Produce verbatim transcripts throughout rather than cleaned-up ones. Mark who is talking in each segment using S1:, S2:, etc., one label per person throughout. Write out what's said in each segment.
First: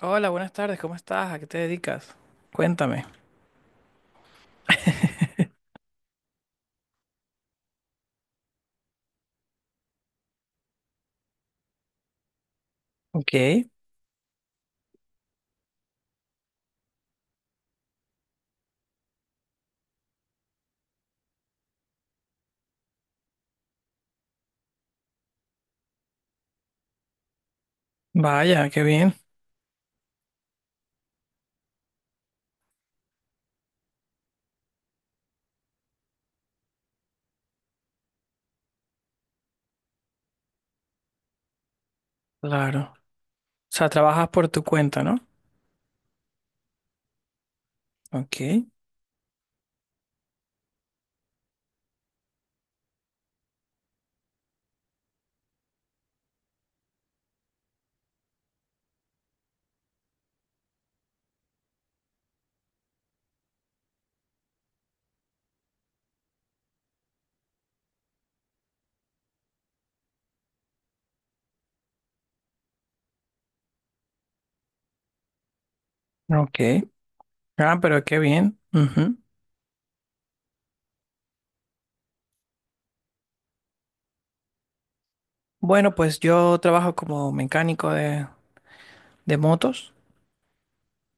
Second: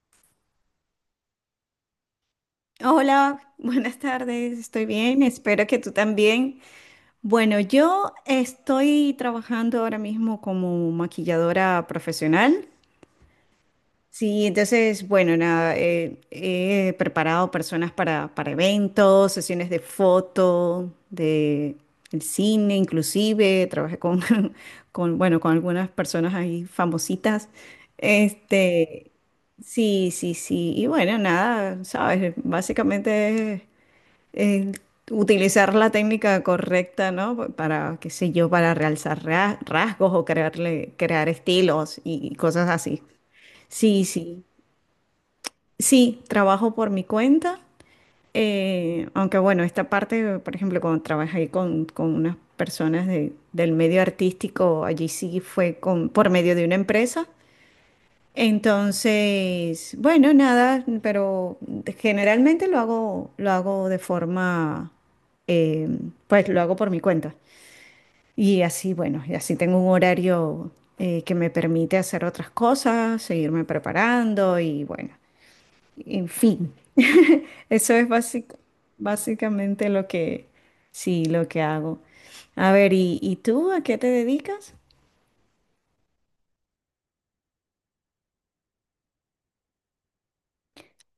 S1: Hola, buenas tardes, ¿cómo estás? ¿A qué te dedicas? Cuéntame.
S2: Hola, buenas tardes, estoy bien, espero que tú también. Bueno, yo estoy trabajando ahora mismo como maquilladora profesional.
S1: Ok,
S2: Sí, entonces, bueno, nada, eh, he preparado personas para, para eventos, sesiones de foto, de el cine, inclusive, trabajé con, con, bueno, con algunas personas ahí famositas.
S1: vaya, qué
S2: Este,
S1: bien,
S2: sí, sí, sí, y bueno, nada, sabes, básicamente eh, utilizar la técnica correcta, ¿no? Pa- Para, qué sé yo, para realzar ra- rasgos o crearle, crear estilos y cosas
S1: claro.
S2: así.
S1: O sea,
S2: Sí,
S1: trabajas
S2: sí.
S1: por tu cuenta, ¿no?
S2: Sí, trabajo por mi cuenta.
S1: Ok,
S2: Eh, aunque bueno, esta parte, por ejemplo, cuando trabajé con, con unas personas de- del medio artístico, allí sí fue con, por medio de una empresa. Entonces, bueno, nada, pero generalmente lo hago, lo hago de forma, eh, pues lo hago por mi cuenta. Y así, bueno, y así tengo un horario eh, que me permite hacer otras cosas, seguirme preparando y bueno, en fin,
S1: ok. Ah,
S2: eso
S1: pero
S2: es
S1: qué
S2: básic-
S1: bien. Ujú.
S2: básicamente lo que, sí, lo que hago. A ver, ¿y, y tú a qué te dedicas?
S1: Bueno, pues yo trabajo como mecánico de, de motos.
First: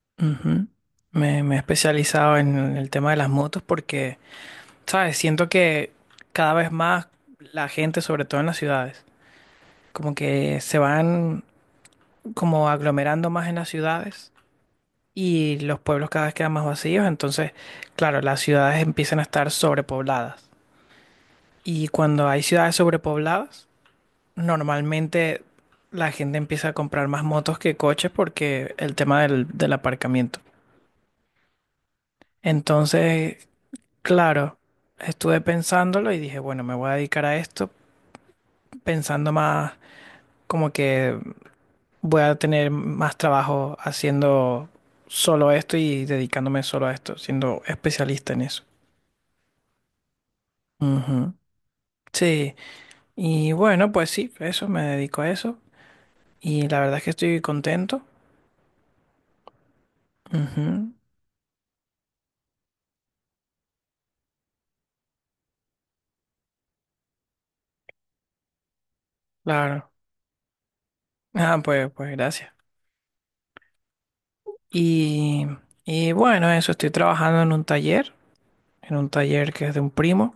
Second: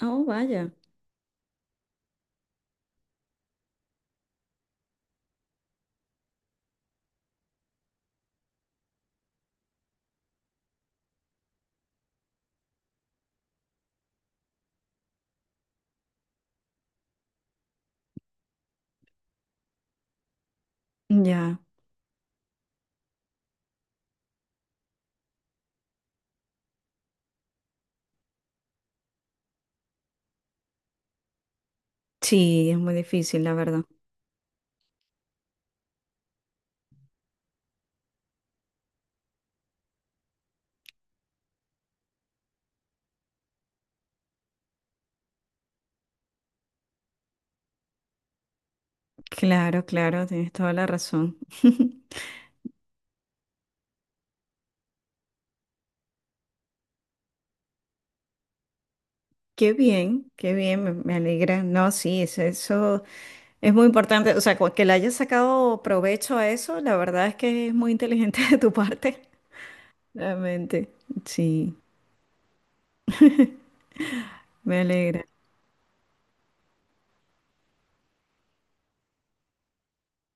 S2: Oh,
S1: Ujú.
S2: vaya.
S1: Me, me he especializado en el tema de las motos porque, ¿sabes? Siento que cada vez más la gente, sobre todo en las ciudades, como que se van como aglomerando más en las ciudades y los pueblos cada vez quedan más vacíos, entonces, claro, las ciudades empiezan a estar sobrepobladas.
S2: Ya,
S1: Y cuando hay ciudades sobrepobladas, normalmente la gente empieza a comprar más motos que coches porque el tema del, del aparcamiento.
S2: sí, es muy difícil,
S1: Entonces,
S2: la verdad.
S1: claro, estuve pensándolo y dije, bueno, me voy a dedicar a esto pensando más como que voy a tener más trabajo haciendo solo esto y dedicándome solo a esto, siendo especialista en eso.
S2: Claro, claro, tienes toda la
S1: Ujú.
S2: razón.
S1: Sí. Y bueno, pues sí, eso, me dedico a eso. Y la verdad es que estoy contento.
S2: Qué bien, qué bien, me,
S1: Ujú,
S2: me alegra. No, sí, es- eso, es muy importante. O sea, cu- que le hayas sacado provecho a eso, la verdad es que es muy inteligente de tu parte.
S1: claro.
S2: Realmente,
S1: Ah,
S2: sí,
S1: pues, pues gracias.
S2: me alegra.
S1: Y, y bueno, eso, estoy trabajando en un taller, en un taller que es de un primo.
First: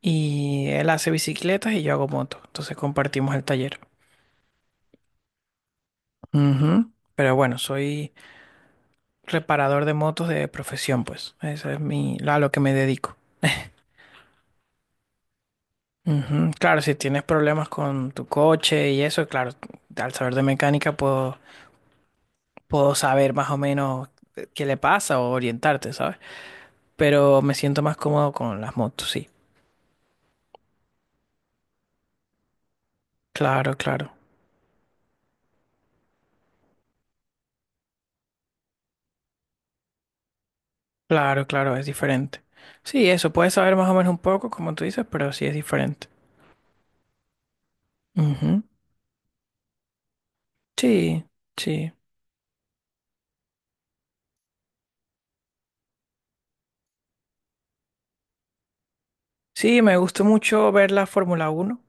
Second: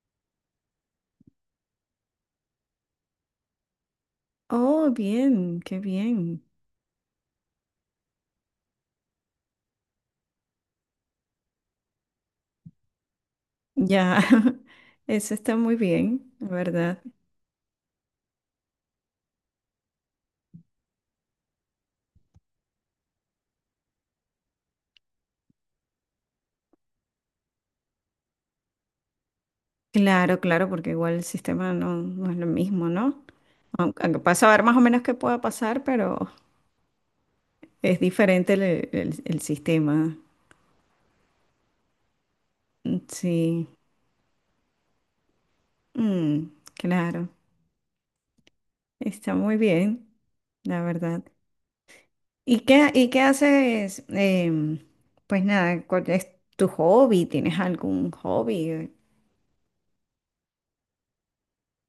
S1: Y él hace bicicletas y yo hago motos. Entonces compartimos el taller.
S2: Oh, bien, qué bien.
S1: Ujú. Pero bueno, soy reparador de motos de profesión, pues. Esa es mi, a lo que me dedico.
S2: Ya, eso está muy bien, la
S1: Ujú. Claro, si
S2: verdad.
S1: tienes problemas con tu coche y eso, claro, al saber de mecánica puedo puedo saber más o menos qué le pasa o orientarte, ¿sabes? Pero me siento más cómodo con las motos, sí.
S2: Claro, claro, porque igual el sistema no, no es lo mismo, ¿no?
S1: Claro,
S2: Aunque,
S1: claro,
S2: aunque puedas saber más o menos qué pueda pasar, pero es diferente el el- el sistema.
S1: claro, claro, es diferente.
S2: Mm,
S1: Sí, eso, puedes
S2: sí,
S1: saber más o menos un poco, como tú dices, pero sí es diferente.
S2: mm, claro,
S1: Ujú.
S2: está muy bien, la verdad.
S1: Sí, sí.
S2: ¿Y qué, y qué haces? Em, pues nada, ¿cuál es tu hobby? ¿Tienes algún hobby?
S1: Sí, me gusta mucho ver la Fórmula Uno.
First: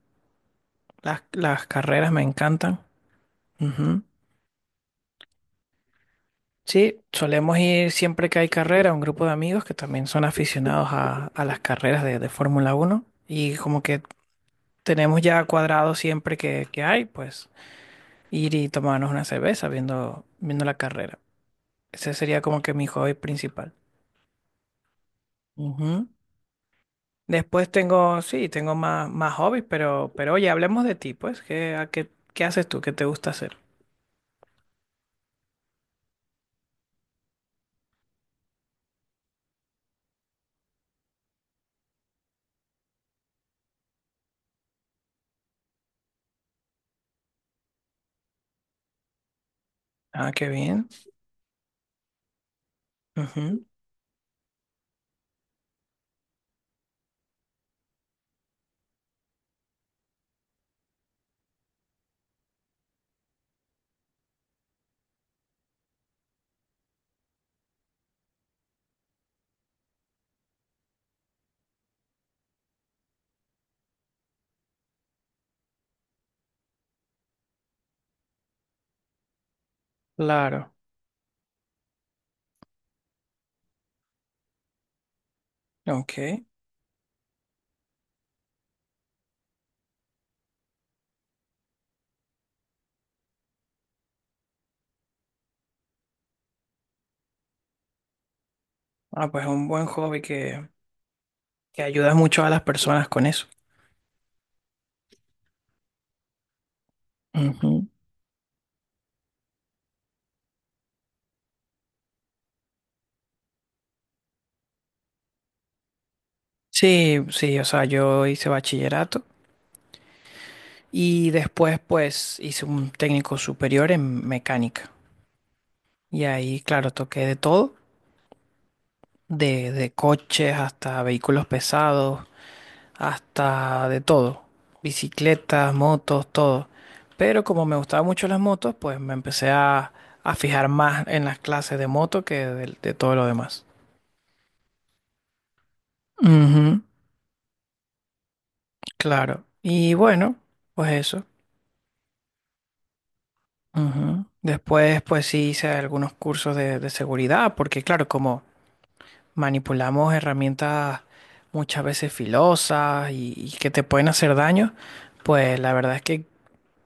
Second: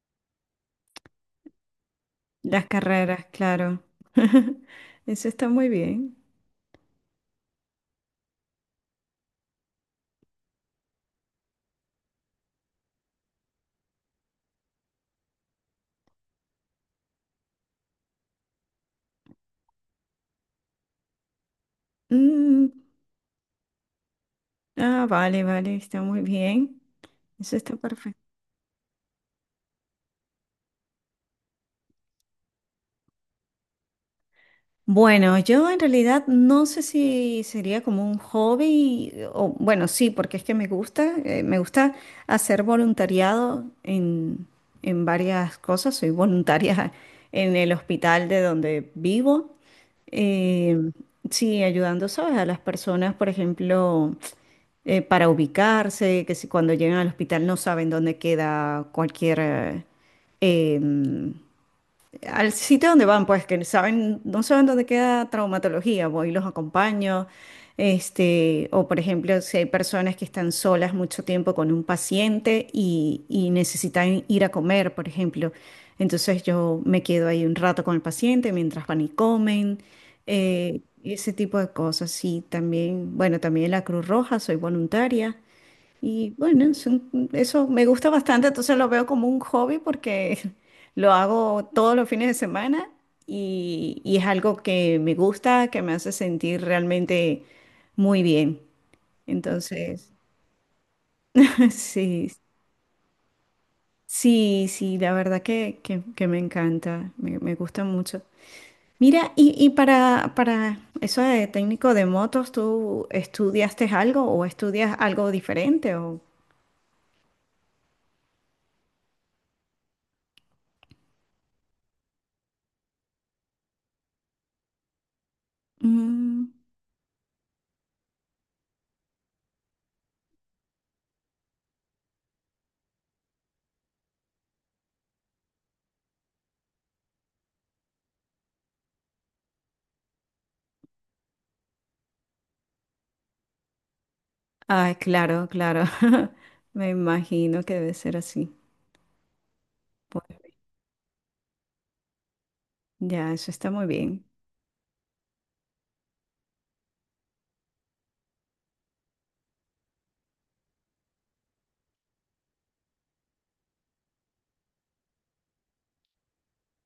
S1: Las, las carreras me
S2: Las
S1: encantan.
S2: carreras, claro.
S1: Ujú.
S2: Eso está muy bien.
S1: Sí, solemos ir siempre que hay carrera, un grupo de amigos que también son aficionados a, a las carreras de, de Fórmula Uno y como que tenemos ya cuadrado siempre que, que hay, pues ir y tomarnos una cerveza viendo, viendo la carrera. Ese sería como
S2: Mm,
S1: que mi hobby principal.
S2: ah, vale, vale, está
S1: Ujú.
S2: muy bien. Eso
S1: Después
S2: está
S1: tengo,
S2: perfecto.
S1: sí, tengo más, más hobbies, pero, pero oye, hablemos de ti, pues, ¿qué, a qué, qué haces tú? ¿Qué te gusta hacer?
S2: Bueno, yo en realidad no sé si sería como un hobby, eh, o bueno, sí, porque es que me gusta, eh, me gusta hacer voluntariado en, en varias cosas. Soy voluntaria en el hospital de donde vivo.
S1: Ah, qué
S2: eh,
S1: bien.
S2: sí, ayudando, ¿sabes? A las personas, por
S1: Ujú.
S2: ejemplo, eh, para ubicarse, que si cuando llegan al hospital no saben dónde queda cualquier... eh, em, al sitio donde van, pues que saben, no saben dónde queda traumatología, voy y los acompaño. Este, o por ejemplo, si hay personas que están solas mucho tiempo con un paciente y, y necesitan ir a comer, por ejemplo, entonces yo me quedo ahí un rato con el paciente mientras van y comen,
S1: Claro.
S2: eh, ese tipo de cosas. Sí también, bueno, también la Cruz Roja, soy voluntaria. Y
S1: Ok.
S2: bueno, es un- eso me gusta bastante, entonces lo veo como un hobby porque lo hago todos los fines de semana y, y es algo que me gusta, que me hace sentir realmente muy bien.
S1: Ah, pues un buen
S2: Entonces,
S1: hobby que, que ayudas
S2: sí,
S1: mucho a las personas con eso.
S2: sí, sí, la verdad que, que- que me encanta, me, me
S1: Ujú.
S2: gusta mucho. Mira, y, y para, para eso de técnico de motos, ¿tú estudiaste algo o estudias algo diferente? O...
S1: Sí, sí, o sea, yo hice bachillerato y después pues hice un técnico superior en mecánica. Y ahí, claro, toqué de todo, de, de coches hasta vehículos pesados, hasta de todo, bicicletas, motos, todo. Pero como me gustaban mucho las motos, pues me empecé a, a fijar más en las clases de moto que de, de todo lo demás.
S2: Ay, claro, claro.
S1: Ujú,
S2: Me imagino que debe ser así.
S1: Claro. Y
S2: Pues,
S1: bueno, pues eso.
S2: ya, eso está muy
S1: Ujú.
S2: bien.
S1: Después, pues sí hice algunos cursos de, de seguridad, porque claro, como manipulamos herramientas muchas veces filosas y, y que te pueden hacer daño, pues la verdad es que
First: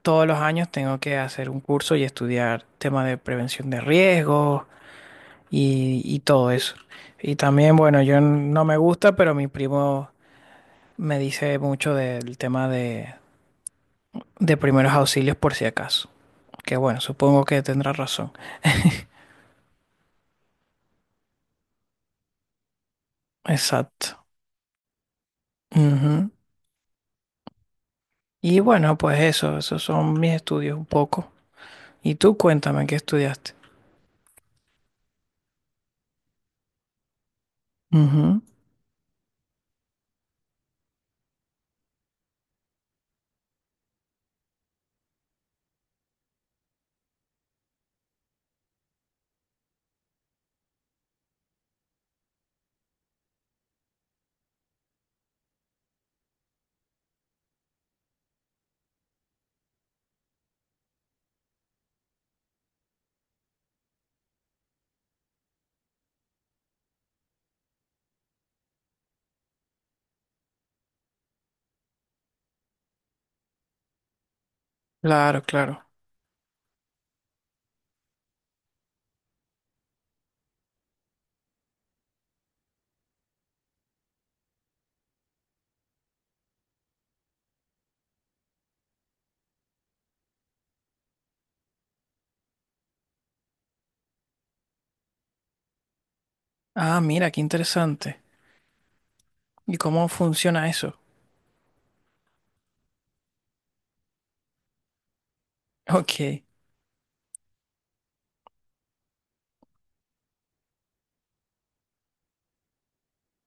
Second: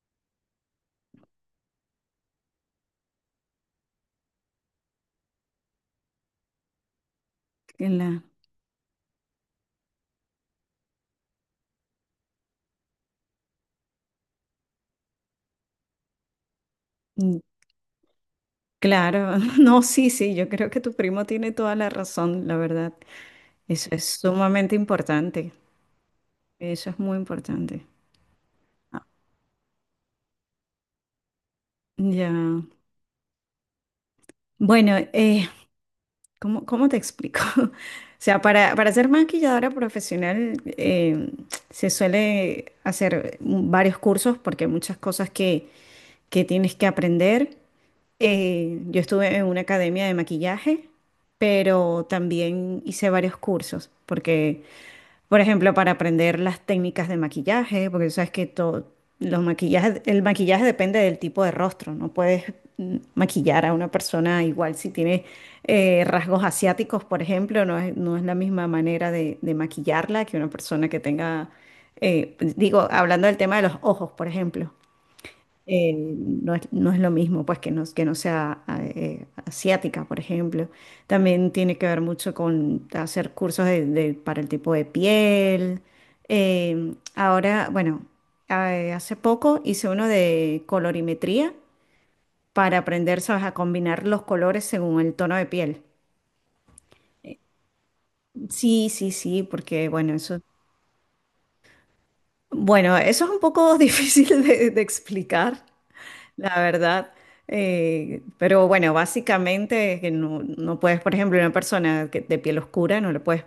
S1: todos los años tengo que hacer un curso y estudiar temas de prevención de riesgos y, y todo eso. Y también,
S2: En
S1: bueno, yo
S2: la-
S1: n- no me gusta, pero mi primo me dice mucho del tema de, de primeros auxilios por si acaso. Que bueno,
S2: Mm,
S1: supongo que tendrá razón.
S2: claro, no, sí, sí, yo creo que tu primo tiene toda la razón, la verdad. Eso es
S1: Exacto.
S2: sumamente importante.
S1: Ujú.
S2: Eso es muy importante.
S1: Y bueno, pues eso, esos son mis estudios un poco. Y
S2: Ya.
S1: tú cuéntame qué estudiaste.
S2: Bueno, eh, ¿cómo, cómo te explico? O sea,
S1: Ujú.
S2: para, para ser maquilladora profesional, eh, se suele hacer varios cursos porque hay muchas cosas que, que tienes que aprender. Eh, yo estuve en una academia de maquillaje, pero también hice varios cursos, porque, por ejemplo, para aprender las técnicas de maquillaje, porque tú sabes que todo, los maquillajes, el maquillaje depende del tipo de rostro, no puedes mm, maquillar a una persona igual si tiene eh, rasgos asiáticos, por ejemplo, no es, no es la misma manera de, de maquillarla que una persona que tenga, eh, digo, hablando del tema de los ojos, por ejemplo,
S1: Claro, claro.
S2: eh, no es, no es lo mismo, pues, que no, que no sea eh, asiática, por ejemplo. También tiene que ver mucho con hacer cursos de- de- para el tipo de piel. Eh, ahora, bueno, eh, hace poco hice uno de colorimetría para aprender, ¿sabes?, a combinar los colores según el tono de piel.
S1: Ah, mira, qué interesante.
S2: Sí, sí, sí,
S1: ¿Y
S2: porque,
S1: cómo
S2: bueno, eso...
S1: funciona eso?
S2: Bueno, eso es un poco difícil de, de explicar.
S1: Ok.
S2: La verdad, eh, pero bueno, básicamente que no, no puedes, por ejemplo, una persona que, de piel oscura, no le puedes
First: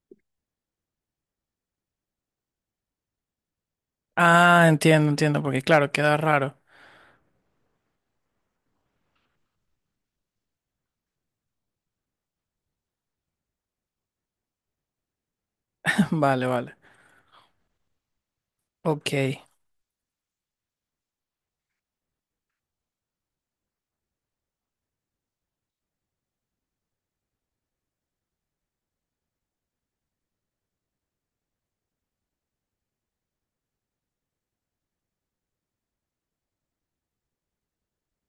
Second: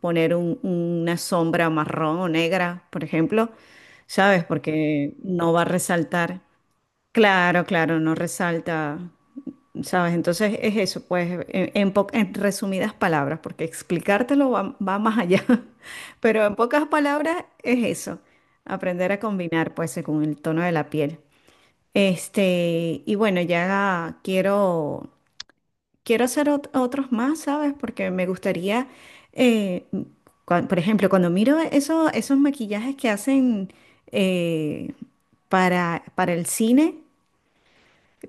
S2: poner un- una sombra marrón o negra, por ejemplo, ¿sabes?
S1: Ah, entiendo,
S2: Porque
S1: entiendo,
S2: no
S1: porque
S2: va a
S1: claro, queda
S2: resaltar.
S1: raro.
S2: Claro, claro, no resalta, ¿sabes? Entonces es eso, pues, en, en po- en resumidas palabras, porque explicártelo va, va más allá, pero
S1: Vale,
S2: en
S1: vale.
S2: pocas palabras es eso, aprender a
S1: Ok.
S2: combinar, pues, según el tono de la piel. Este, y bueno, ya quiero, quiero hacer ot- otros más, ¿sabes? Porque me gustaría, eh, cua- por ejemplo, cuando miro eso- esos maquillajes que hacen, eh, para, para el cine,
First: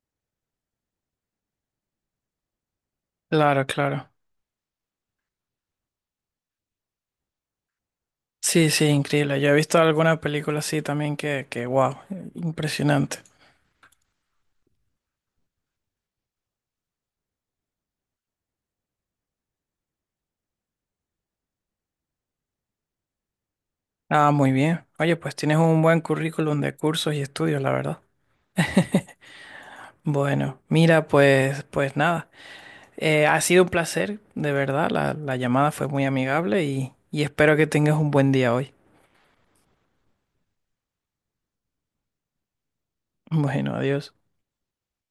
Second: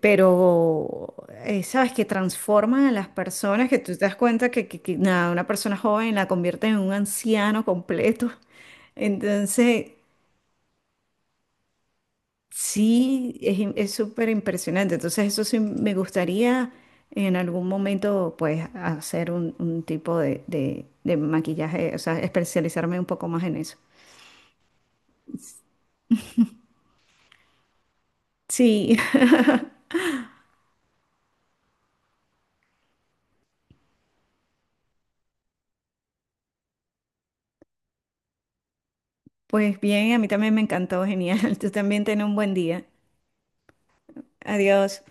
S2: pero, eh, ¿sabes? Que transforman a las
S1: Claro,
S2: personas, que tú te
S1: claro.
S2: das cuenta que, que que, nada, una persona joven la convierte en un anciano completo.
S1: Sí, sí, increíble. Yo he visto
S2: Entonces,
S1: alguna película así también que, que, wow, impresionante.
S2: sí, es, im- es súper impresionante. Entonces, eso sí me gustaría en algún momento, pues, hacer un, un tipo de, de- de maquillaje, o sea, especializarme un poco más en eso.
S1: Ah, muy bien. Oye, pues tienes un buen currículum de cursos y estudios, la verdad.
S2: Sí,
S1: Bueno, mira, pues, pues nada. Eh, ha sido un placer, de verdad. La, la llamada fue muy amigable y, y espero que tengas un buen día hoy.
S2: pues bien, a mí también me encantó, genial. Tú también ten un buen día.
S1: Bueno, adiós.
S2: Adiós.